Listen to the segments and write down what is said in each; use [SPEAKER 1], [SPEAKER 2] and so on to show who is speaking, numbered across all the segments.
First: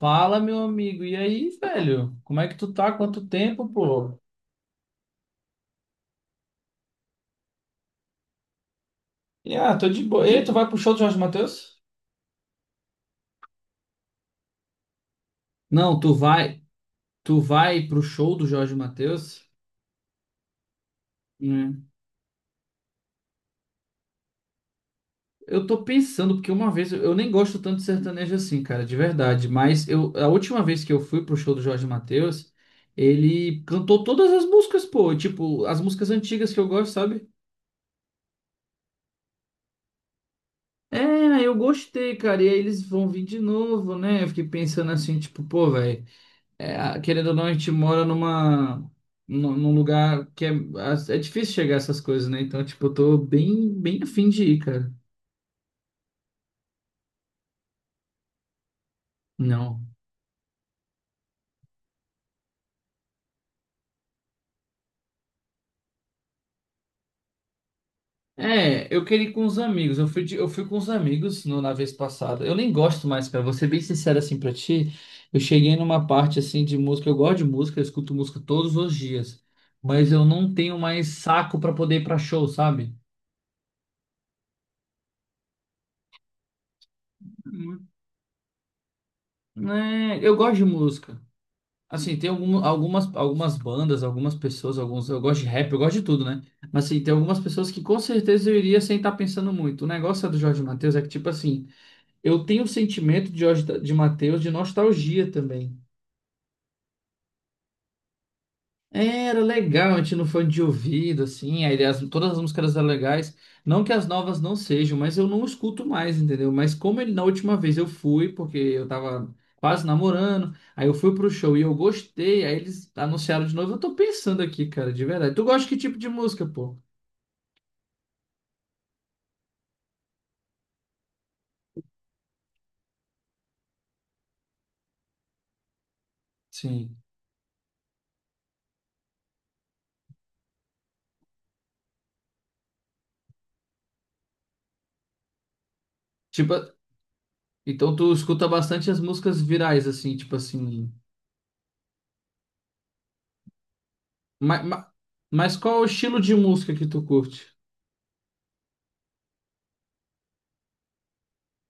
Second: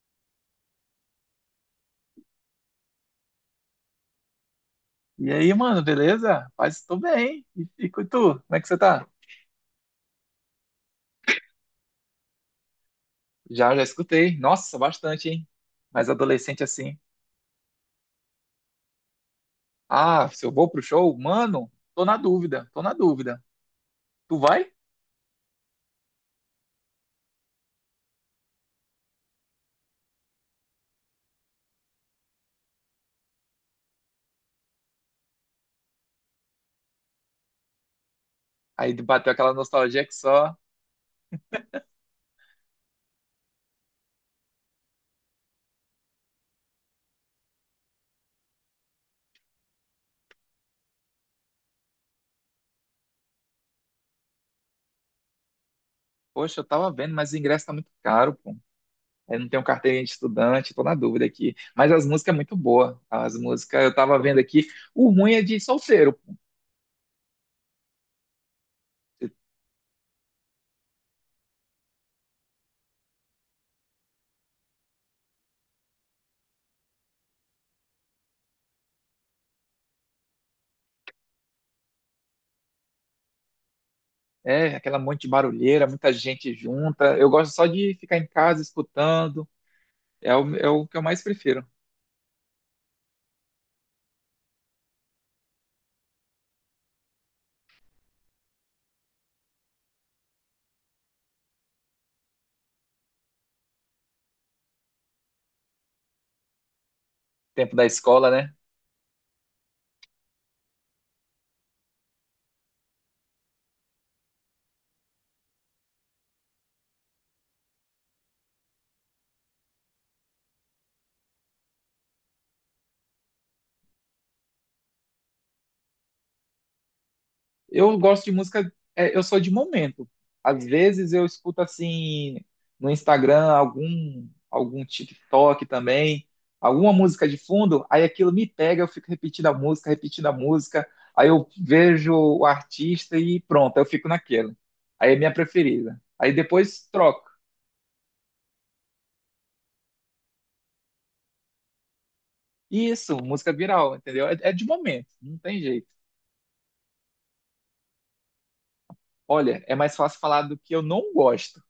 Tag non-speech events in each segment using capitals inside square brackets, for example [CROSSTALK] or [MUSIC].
[SPEAKER 1] Fala, meu amigo. E aí, velho? Como é que tu tá? Quanto tempo, pô?
[SPEAKER 2] E aí, mano, beleza? Paz, tô bem. E tu, como é que você tá?
[SPEAKER 1] Tô de boa. E tu vai pro show do Jorge Mateus?
[SPEAKER 2] Já, já escutei. Nossa, bastante, hein?
[SPEAKER 1] Não,
[SPEAKER 2] Mas
[SPEAKER 1] tu vai,
[SPEAKER 2] adolescente assim.
[SPEAKER 1] tu vai pro show do Jorge Mateus?
[SPEAKER 2] Ah, se eu vou pro show, mano,
[SPEAKER 1] Hum.
[SPEAKER 2] tô na dúvida, tô na dúvida. Tu vai?
[SPEAKER 1] Eu tô pensando, porque uma vez eu nem gosto tanto de sertanejo assim, cara, de verdade. Mas eu, a última vez que eu fui pro show do Jorge Mateus, ele cantou todas as músicas, pô. Tipo, as músicas antigas que eu gosto, sabe?
[SPEAKER 2] Aí bateu aquela nostalgia que só,
[SPEAKER 1] É, eu gostei, cara. E aí eles vão vir de novo, né? Eu fiquei pensando assim, tipo, pô, velho. É, querendo ou não, a gente mora num lugar que é, é difícil chegar a essas coisas, né? Então, tipo, eu tô bem afim de ir, cara.
[SPEAKER 2] poxa, eu tava vendo, mas o ingresso tá muito caro, pô. Eu não tenho
[SPEAKER 1] Não.
[SPEAKER 2] carteirinha de estudante, tô na dúvida aqui. Mas as músicas é muito boa. As músicas eu tava vendo aqui. O ruim é de solteiro, pô.
[SPEAKER 1] É, eu queria ir com os amigos. Eu fui com os amigos na vez passada. Eu nem gosto mais, cara. Vou ser bem sincero assim pra ti. Eu cheguei numa parte assim de música. Eu gosto de música, eu escuto música todos os dias. Mas eu não tenho mais saco pra poder ir pra show, sabe?
[SPEAKER 2] É, aquela monte de barulheira, muita gente junta. Eu gosto só
[SPEAKER 1] Hum.
[SPEAKER 2] de ficar em casa escutando.
[SPEAKER 1] É,
[SPEAKER 2] É
[SPEAKER 1] eu
[SPEAKER 2] o,
[SPEAKER 1] gosto de
[SPEAKER 2] é o que eu
[SPEAKER 1] música.
[SPEAKER 2] mais prefiro.
[SPEAKER 1] Assim, tem algumas bandas, algumas pessoas, alguns. Eu gosto de rap, eu gosto de tudo, né? Mas assim, tem algumas pessoas que com certeza eu iria sem estar pensando muito. O negócio é do Jorge Mateus é que, tipo assim, eu tenho o sentimento de Jorge de Mateus de nostalgia também.
[SPEAKER 2] Tempo da escola, né?
[SPEAKER 1] É, era legal, a gente não foi de ouvido, assim, todas as músicas eram legais. Não que as novas não sejam, mas eu não escuto mais, entendeu? Mas como ele, na última vez eu fui, porque eu tava quase namorando, aí eu fui pro show e eu gostei, aí eles anunciaram de novo. Eu tô pensando aqui, cara, de verdade. Tu gosta de que tipo de música, pô?
[SPEAKER 2] Eu gosto de música, é, eu sou de momento. Às vezes eu escuto assim no Instagram algum TikTok também, alguma
[SPEAKER 1] Sim.
[SPEAKER 2] música de fundo, aí aquilo me pega, eu fico repetindo a música, aí eu vejo o artista e pronto, eu fico naquilo. Aí é minha preferida. Aí
[SPEAKER 1] Tipo,
[SPEAKER 2] depois troco.
[SPEAKER 1] então tu escuta bastante as músicas virais, assim, tipo assim.
[SPEAKER 2] Isso, música viral, entendeu? É
[SPEAKER 1] Mas,
[SPEAKER 2] de momento, não
[SPEAKER 1] mas
[SPEAKER 2] tem
[SPEAKER 1] qual é o
[SPEAKER 2] jeito.
[SPEAKER 1] estilo de música que tu curte?
[SPEAKER 2] Olha, é mais fácil falar do que eu não gosto.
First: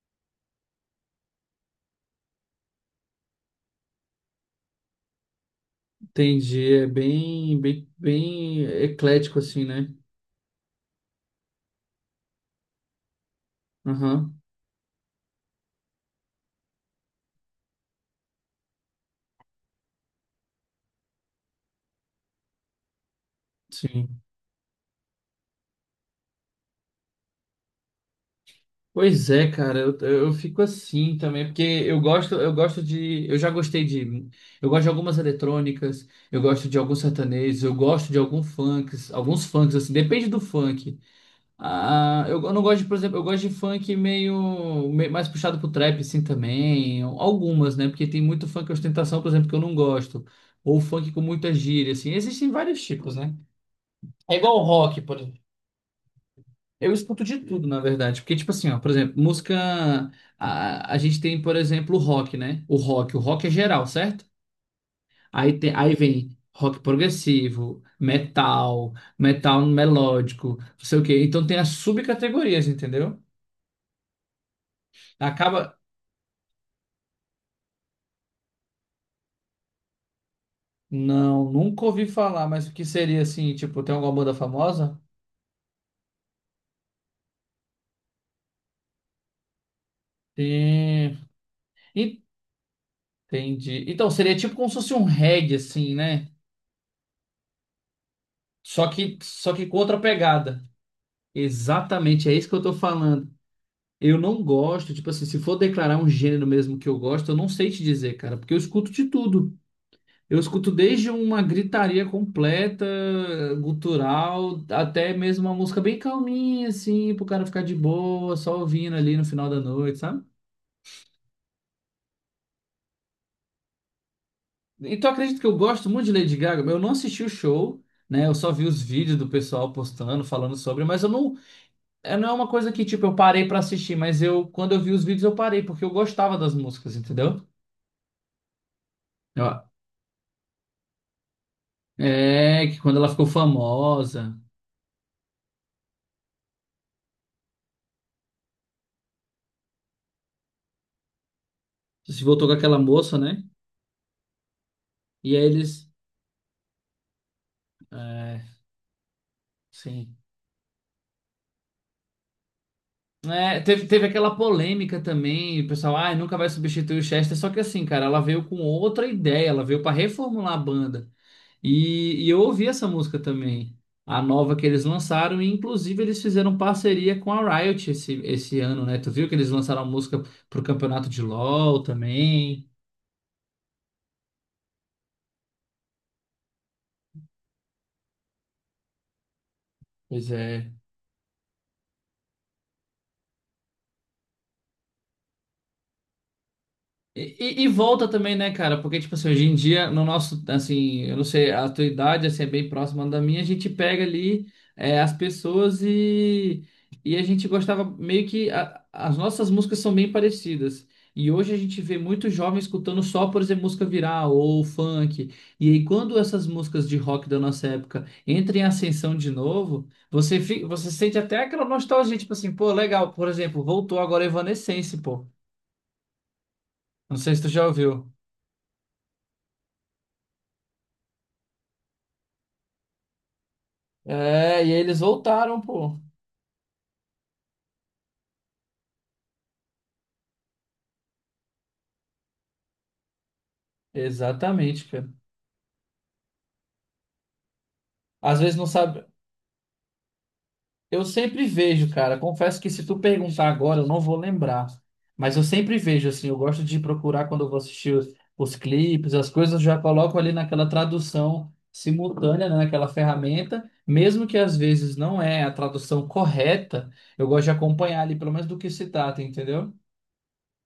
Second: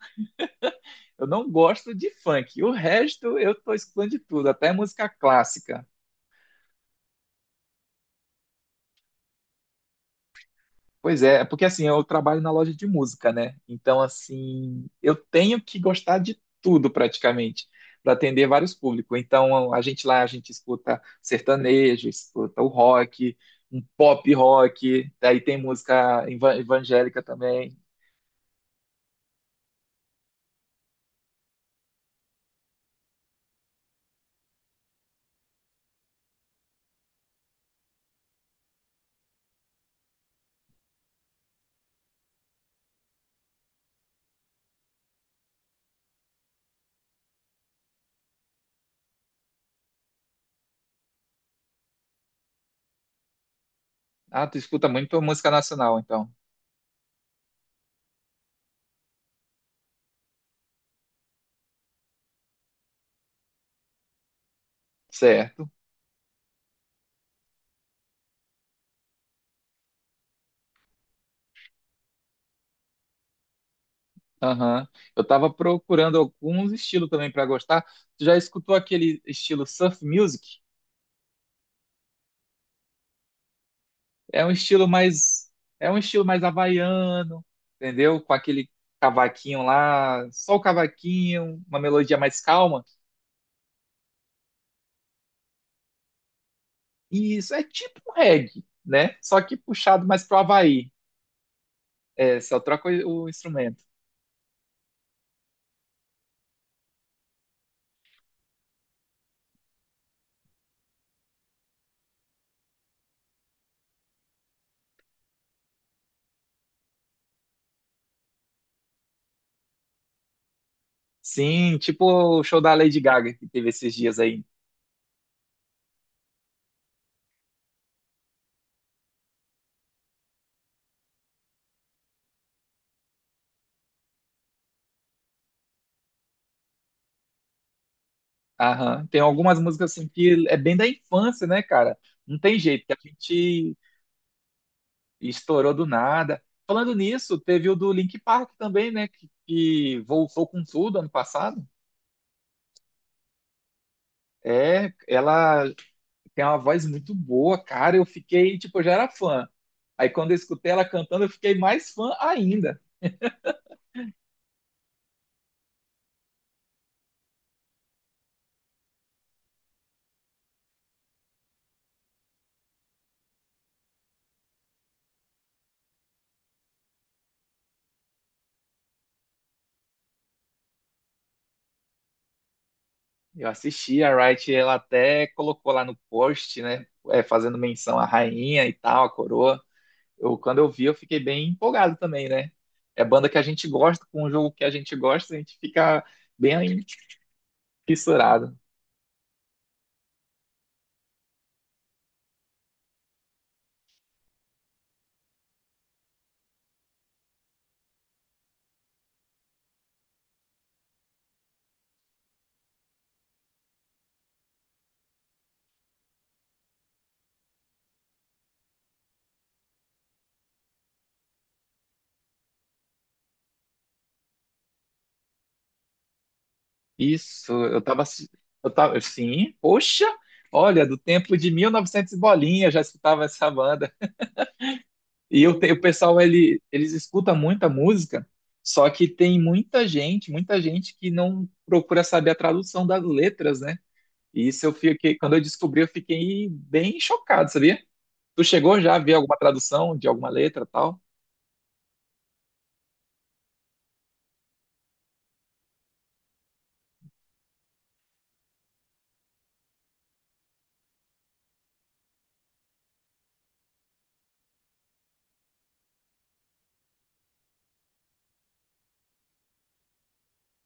[SPEAKER 2] Eu não gosto de funk. O resto eu tô escutando de tudo, até música clássica.
[SPEAKER 1] Entendi, é bem eclético assim, né?
[SPEAKER 2] Pois é porque assim, eu trabalho na loja de música, né? Então,
[SPEAKER 1] Aham,
[SPEAKER 2] assim, eu tenho que gostar de tudo praticamente, para atender vários públicos. Então, a gente lá, a gente escuta sertanejo, escuta o rock, um
[SPEAKER 1] sim.
[SPEAKER 2] pop rock, daí tem música evangélica também.
[SPEAKER 1] Pois é, cara, eu fico assim também, porque eu gosto de, eu já gostei de, eu gosto de algumas eletrônicas, eu gosto de alguns sertanejos, eu gosto de alguns funks assim, depende do funk. Ah, eu não gosto de, por exemplo, eu gosto de funk mais puxado pro trap assim também, algumas, né? Porque tem muito funk ostentação, por exemplo, que eu não gosto, ou funk com muita gíria assim. Existem vários tipos, né? É
[SPEAKER 2] Ah,
[SPEAKER 1] igual
[SPEAKER 2] tu
[SPEAKER 1] o
[SPEAKER 2] escuta
[SPEAKER 1] rock, por
[SPEAKER 2] muito
[SPEAKER 1] exemplo.
[SPEAKER 2] música nacional, então.
[SPEAKER 1] Eu escuto de tudo, na verdade. Porque, tipo assim, ó, por exemplo, música. A gente tem, por exemplo, o rock, né? O rock. O rock é geral, certo? Aí,
[SPEAKER 2] Certo.
[SPEAKER 1] tem... Aí vem rock progressivo, metal, metal melódico, não sei o quê. Então tem as subcategorias, entendeu?
[SPEAKER 2] Aham. Eu tava
[SPEAKER 1] Acaba.
[SPEAKER 2] procurando alguns estilos também para gostar. Tu já escutou aquele estilo surf music?
[SPEAKER 1] Não, nunca ouvi falar, mas o que seria assim, tipo, tem alguma banda
[SPEAKER 2] É um estilo
[SPEAKER 1] famosa?
[SPEAKER 2] mais é um estilo mais havaiano, entendeu? Com aquele cavaquinho lá, só o
[SPEAKER 1] Tem.
[SPEAKER 2] cavaquinho, uma melodia mais calma.
[SPEAKER 1] Entendi. Então, seria tipo como se fosse um reggae, assim, né?
[SPEAKER 2] E isso é tipo um reggae,
[SPEAKER 1] Só
[SPEAKER 2] né?
[SPEAKER 1] que,
[SPEAKER 2] Só
[SPEAKER 1] só
[SPEAKER 2] que
[SPEAKER 1] que com outra
[SPEAKER 2] puxado mais pro
[SPEAKER 1] pegada.
[SPEAKER 2] Havaí.
[SPEAKER 1] Exatamente, é
[SPEAKER 2] É,
[SPEAKER 1] isso que
[SPEAKER 2] só
[SPEAKER 1] eu tô
[SPEAKER 2] troca o
[SPEAKER 1] falando.
[SPEAKER 2] instrumento.
[SPEAKER 1] Eu não gosto, tipo assim, se for declarar um gênero mesmo que eu gosto, eu não sei te dizer, cara, porque eu escuto de tudo. Eu escuto desde uma gritaria completa, gutural, até mesmo uma música bem calminha, assim, pro cara ficar de boa, só ouvindo ali no final da noite, sabe?
[SPEAKER 2] Sim, tipo o show da Lady Gaga que teve esses dias aí.
[SPEAKER 1] Então eu acredito que eu gosto muito de Lady Gaga, eu não assisti o show, né? Eu só vi os vídeos do pessoal postando, falando sobre, mas eu não é, não é uma coisa que, tipo, eu parei pra assistir, mas eu, quando eu vi os vídeos, eu parei, porque eu gostava das músicas, entendeu?
[SPEAKER 2] Aham. Tem algumas
[SPEAKER 1] Ó,
[SPEAKER 2] músicas assim que é bem da infância, né, cara? Não tem
[SPEAKER 1] é, que
[SPEAKER 2] jeito, que
[SPEAKER 1] quando
[SPEAKER 2] a
[SPEAKER 1] ela ficou
[SPEAKER 2] gente
[SPEAKER 1] famosa,
[SPEAKER 2] e estourou do nada. Falando nisso, teve o do Link Park também, né? Que voltou com tudo ano passado.
[SPEAKER 1] se voltou com aquela moça, né?
[SPEAKER 2] É,
[SPEAKER 1] E aí
[SPEAKER 2] ela
[SPEAKER 1] eles.
[SPEAKER 2] tem uma voz muito boa, cara. Eu
[SPEAKER 1] É,
[SPEAKER 2] fiquei, tipo, eu já era fã. Aí
[SPEAKER 1] sim.
[SPEAKER 2] quando eu escutei ela cantando, eu fiquei mais fã ainda.
[SPEAKER 1] É, teve aquela polêmica também, o pessoal, ah, nunca vai substituir o Chester, só que assim, cara, ela veio com outra ideia, ela veio pra reformular a banda. E eu ouvi essa música também, a nova que eles lançaram, e inclusive eles fizeram parceria com a Riot esse ano, né? Tu viu que eles lançaram a música pro campeonato de LoL também?
[SPEAKER 2] Eu assisti a Wright, ela até colocou lá no post, né? Fazendo menção à rainha e tal, à coroa.
[SPEAKER 1] Pois
[SPEAKER 2] Eu, quando eu
[SPEAKER 1] é.
[SPEAKER 2] vi, eu fiquei bem empolgado também, né? É banda que a gente gosta, com um jogo que a gente gosta, a gente fica bem
[SPEAKER 1] E, e volta também, né,
[SPEAKER 2] fissurado.
[SPEAKER 1] cara? Porque, tipo assim, hoje em dia, no nosso, assim, eu não sei, a tua idade, assim, é bem próxima da minha, a gente pega ali é, as pessoas e a gente gostava meio que as nossas músicas são bem parecidas. E hoje a gente vê muitos jovens escutando só, por exemplo, música viral ou funk. E aí, quando essas músicas de rock da nossa época entram em ascensão de novo, você sente até aquela nostalgia, tipo assim, pô, legal, por exemplo, voltou agora Evanescence, pô. Não sei se tu
[SPEAKER 2] Isso,
[SPEAKER 1] já ouviu.
[SPEAKER 2] eu tava, sim, poxa, olha, do tempo de 1900 e novecentos e bolinha, eu já escutava essa banda.
[SPEAKER 1] É, e eles voltaram,
[SPEAKER 2] O
[SPEAKER 1] pô.
[SPEAKER 2] pessoal, eles escutam muita música, só que tem muita gente que não procura saber a tradução das letras, né? E isso eu
[SPEAKER 1] Exatamente, cara.
[SPEAKER 2] fiquei, quando eu descobri, eu fiquei bem chocado, sabia?
[SPEAKER 1] Às
[SPEAKER 2] Tu
[SPEAKER 1] vezes não
[SPEAKER 2] chegou já a
[SPEAKER 1] sabe.
[SPEAKER 2] ver alguma tradução de alguma letra, tal?
[SPEAKER 1] Eu sempre vejo, cara. Confesso que se tu perguntar agora, eu não vou lembrar. Mas eu sempre vejo, assim. Eu gosto de procurar quando eu vou assistir os clipes, as coisas, eu já coloco ali naquela tradução simultânea, né, naquela ferramenta. Mesmo que às vezes não é a tradução correta, eu gosto de acompanhar ali, pelo menos do que se trata, entendeu?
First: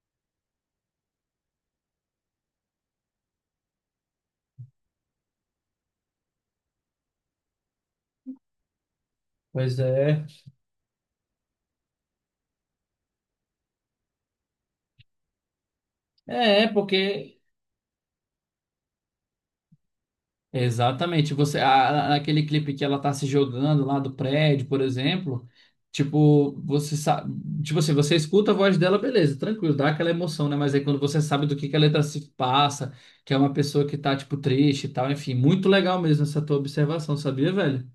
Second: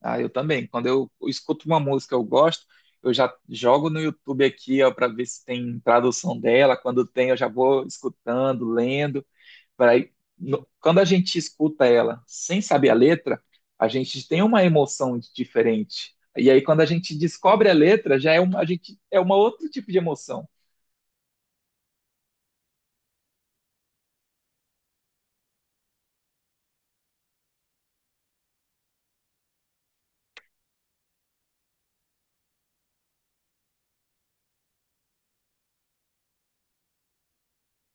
[SPEAKER 2] Ah, eu também. Quando eu escuto uma música que eu gosto, eu já jogo no YouTube aqui, ó, para ver se tem tradução dela. Quando tem, eu já vou escutando, lendo.
[SPEAKER 1] Pois
[SPEAKER 2] Pra aí-
[SPEAKER 1] é.
[SPEAKER 2] no- Quando a gente escuta ela sem saber a letra, a gente tem uma emoção diferente. E aí,
[SPEAKER 1] É,
[SPEAKER 2] quando a gente
[SPEAKER 1] porque
[SPEAKER 2] descobre a letra, já é uma, a gente, é uma outro tipo de emoção.
[SPEAKER 1] Exatamente. Você, naquele clipe que ela tá se jogando lá do prédio, por exemplo, tipo, você sabe, tipo assim, você escuta a voz dela, beleza, tranquilo, dá aquela emoção, né? Mas aí quando você sabe do que a letra se passa, que é uma pessoa que tá, tipo, triste e tal, enfim, muito legal mesmo essa tua observação, sabia, velho?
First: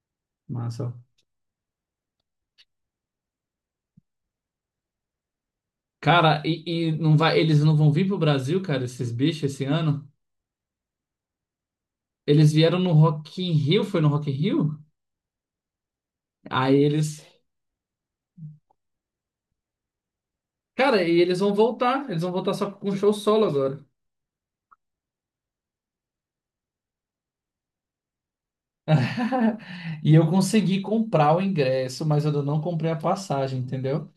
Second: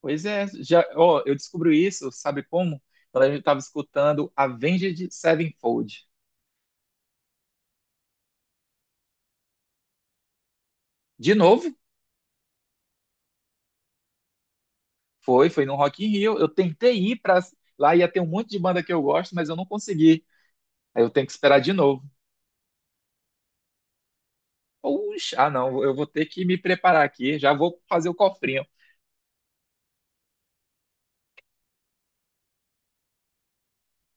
[SPEAKER 2] Pois é, já,
[SPEAKER 1] Massa.
[SPEAKER 2] ó, eu descobri isso, sabe como? Quando a gente estava escutando Avenged Sevenfold.
[SPEAKER 1] Cara, e não vai, eles não vão vir pro Brasil, cara, esses bichos esse ano?
[SPEAKER 2] De novo,
[SPEAKER 1] Eles vieram no Rock in Rio, foi no Rock in Rio?
[SPEAKER 2] foi no Rock in Rio. Eu
[SPEAKER 1] Aí
[SPEAKER 2] tentei ir
[SPEAKER 1] eles,
[SPEAKER 2] para lá, ia ter um monte de banda que eu gosto, mas eu não consegui.
[SPEAKER 1] cara,
[SPEAKER 2] Aí eu
[SPEAKER 1] e
[SPEAKER 2] tenho que esperar de novo.
[SPEAKER 1] eles vão voltar só com um show solo agora.
[SPEAKER 2] Puxa, ah não, eu vou ter que me preparar aqui, já vou fazer o cofrinho.
[SPEAKER 1] [LAUGHS] E eu consegui comprar o ingresso, mas eu não comprei a passagem, entendeu?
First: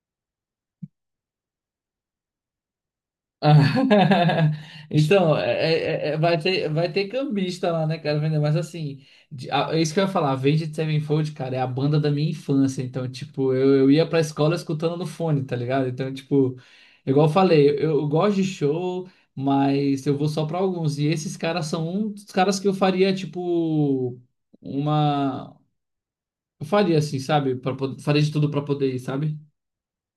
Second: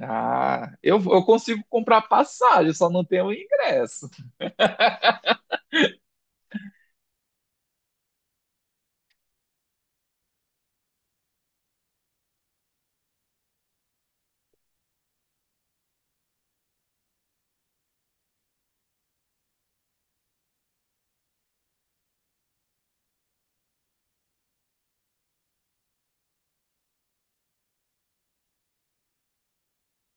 [SPEAKER 2] Ah, eu consigo comprar passagem, só não tenho ingresso.
[SPEAKER 1] [LAUGHS] Então, é- é, vai ter cambista lá, né, cara, vender, mas assim, é isso que eu ia falar, Avenged Sevenfold, cara, é a banda da minha infância, então, tipo, eu ia pra escola escutando no fone, tá ligado? Então, tipo, igual eu falei, eu gosto de show, mas eu vou só pra alguns, e esses caras são um dos caras que eu faria, tipo, uma. Eu faria assim, sabe? Faria de tudo pra poder ir, sabe?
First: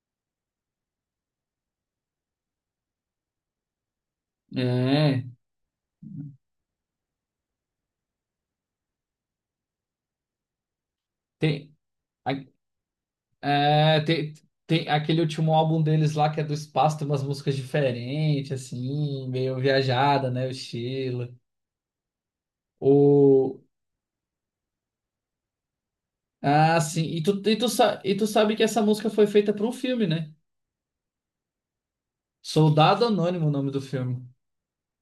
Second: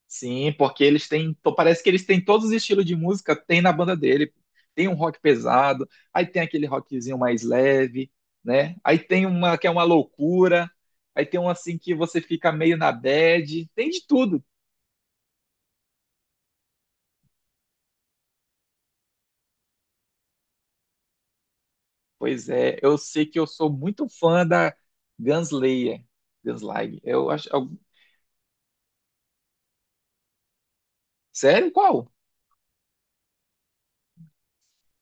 [SPEAKER 2] Sim, porque parece que eles têm todos os estilos de música, tem na banda dele. Tem um rock
[SPEAKER 1] É,
[SPEAKER 2] pesado, aí tem aquele rockzinho mais leve, né? Aí tem uma que é uma loucura, aí tem um
[SPEAKER 1] tem,
[SPEAKER 2] assim que você
[SPEAKER 1] a-
[SPEAKER 2] fica meio na bad, tem
[SPEAKER 1] é,
[SPEAKER 2] de
[SPEAKER 1] tem,
[SPEAKER 2] tudo.
[SPEAKER 1] tem aquele último álbum deles lá que é do espaço, tem umas músicas diferentes, assim, meio viajada, né? O estilo.
[SPEAKER 2] Pois é, eu sei que eu
[SPEAKER 1] O,
[SPEAKER 2] sou muito fã da Gunslayer.
[SPEAKER 1] ah,
[SPEAKER 2] Gunslayer.
[SPEAKER 1] sim.
[SPEAKER 2] Eu acho.
[SPEAKER 1] E tu sabe que essa música foi feita pra um filme, né?
[SPEAKER 2] Sério? Qual?
[SPEAKER 1] Soldado Anônimo, o nome do filme.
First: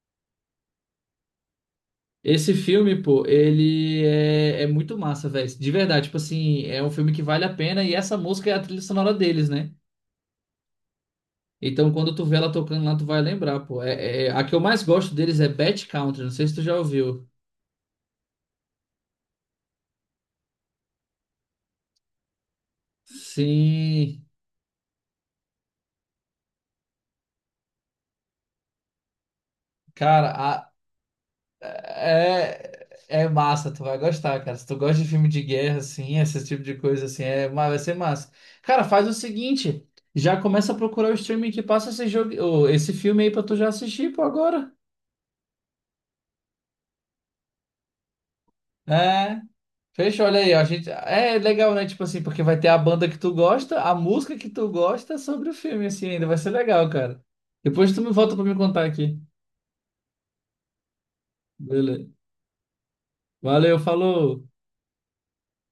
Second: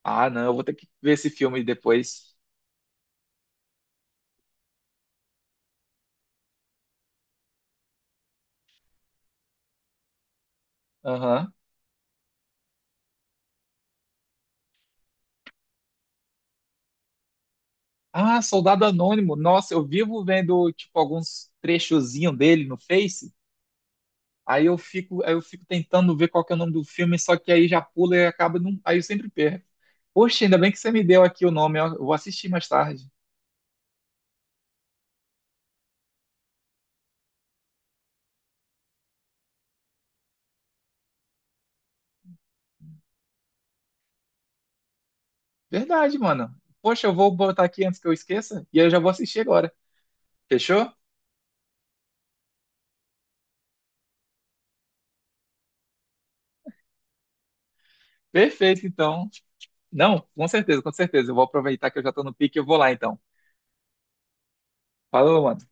[SPEAKER 2] Ah, não, eu vou ter que ver esse filme depois.
[SPEAKER 1] Esse filme, pô, é muito massa, velho. De verdade, tipo assim, é um filme que vale a pena e essa música é a trilha sonora deles, né?
[SPEAKER 2] Aham.
[SPEAKER 1] Então, quando tu vê ela tocando lá, tu vai lembrar, pô. É, a que eu mais gosto deles é Bad Country, não sei se tu já ouviu.
[SPEAKER 2] Ah, Soldado Anônimo. Nossa, eu vivo vendo, tipo, alguns trechozinhos dele no Face.
[SPEAKER 1] Sim,
[SPEAKER 2] Aí eu fico tentando ver qual que é o nome do filme, só que aí já pula e acaba. Aí eu sempre perco.
[SPEAKER 1] cara,
[SPEAKER 2] Poxa, ainda bem
[SPEAKER 1] a-
[SPEAKER 2] que você me deu aqui o nome, eu vou assistir mais
[SPEAKER 1] é,
[SPEAKER 2] tarde.
[SPEAKER 1] é massa, tu vai gostar, cara. Se tu gosta de filme de guerra, assim, esse tipo de coisa, assim, é, vai ser massa. Cara, faz o seguinte, já começa a procurar o streaming que passa esse filme aí pra tu já assistir, pô, agora.
[SPEAKER 2] Verdade, mano. Poxa, eu vou botar aqui antes que eu esqueça e aí eu já vou
[SPEAKER 1] É.
[SPEAKER 2] assistir agora.
[SPEAKER 1] Fechou, olha aí, ó, a gente
[SPEAKER 2] Fechou?
[SPEAKER 1] é legal, né? Tipo assim, porque vai ter a banda que tu gosta, a música que tu gosta sobre o filme, assim, ainda vai ser legal, cara. Depois tu me volta pra me contar
[SPEAKER 2] Perfeito,
[SPEAKER 1] aqui.
[SPEAKER 2] então. Não, com certeza, com certeza. Eu vou aproveitar que eu
[SPEAKER 1] Beleza.
[SPEAKER 2] já estou no pique e eu vou lá, então.
[SPEAKER 1] Valeu, falou.
[SPEAKER 2] Falou, mano.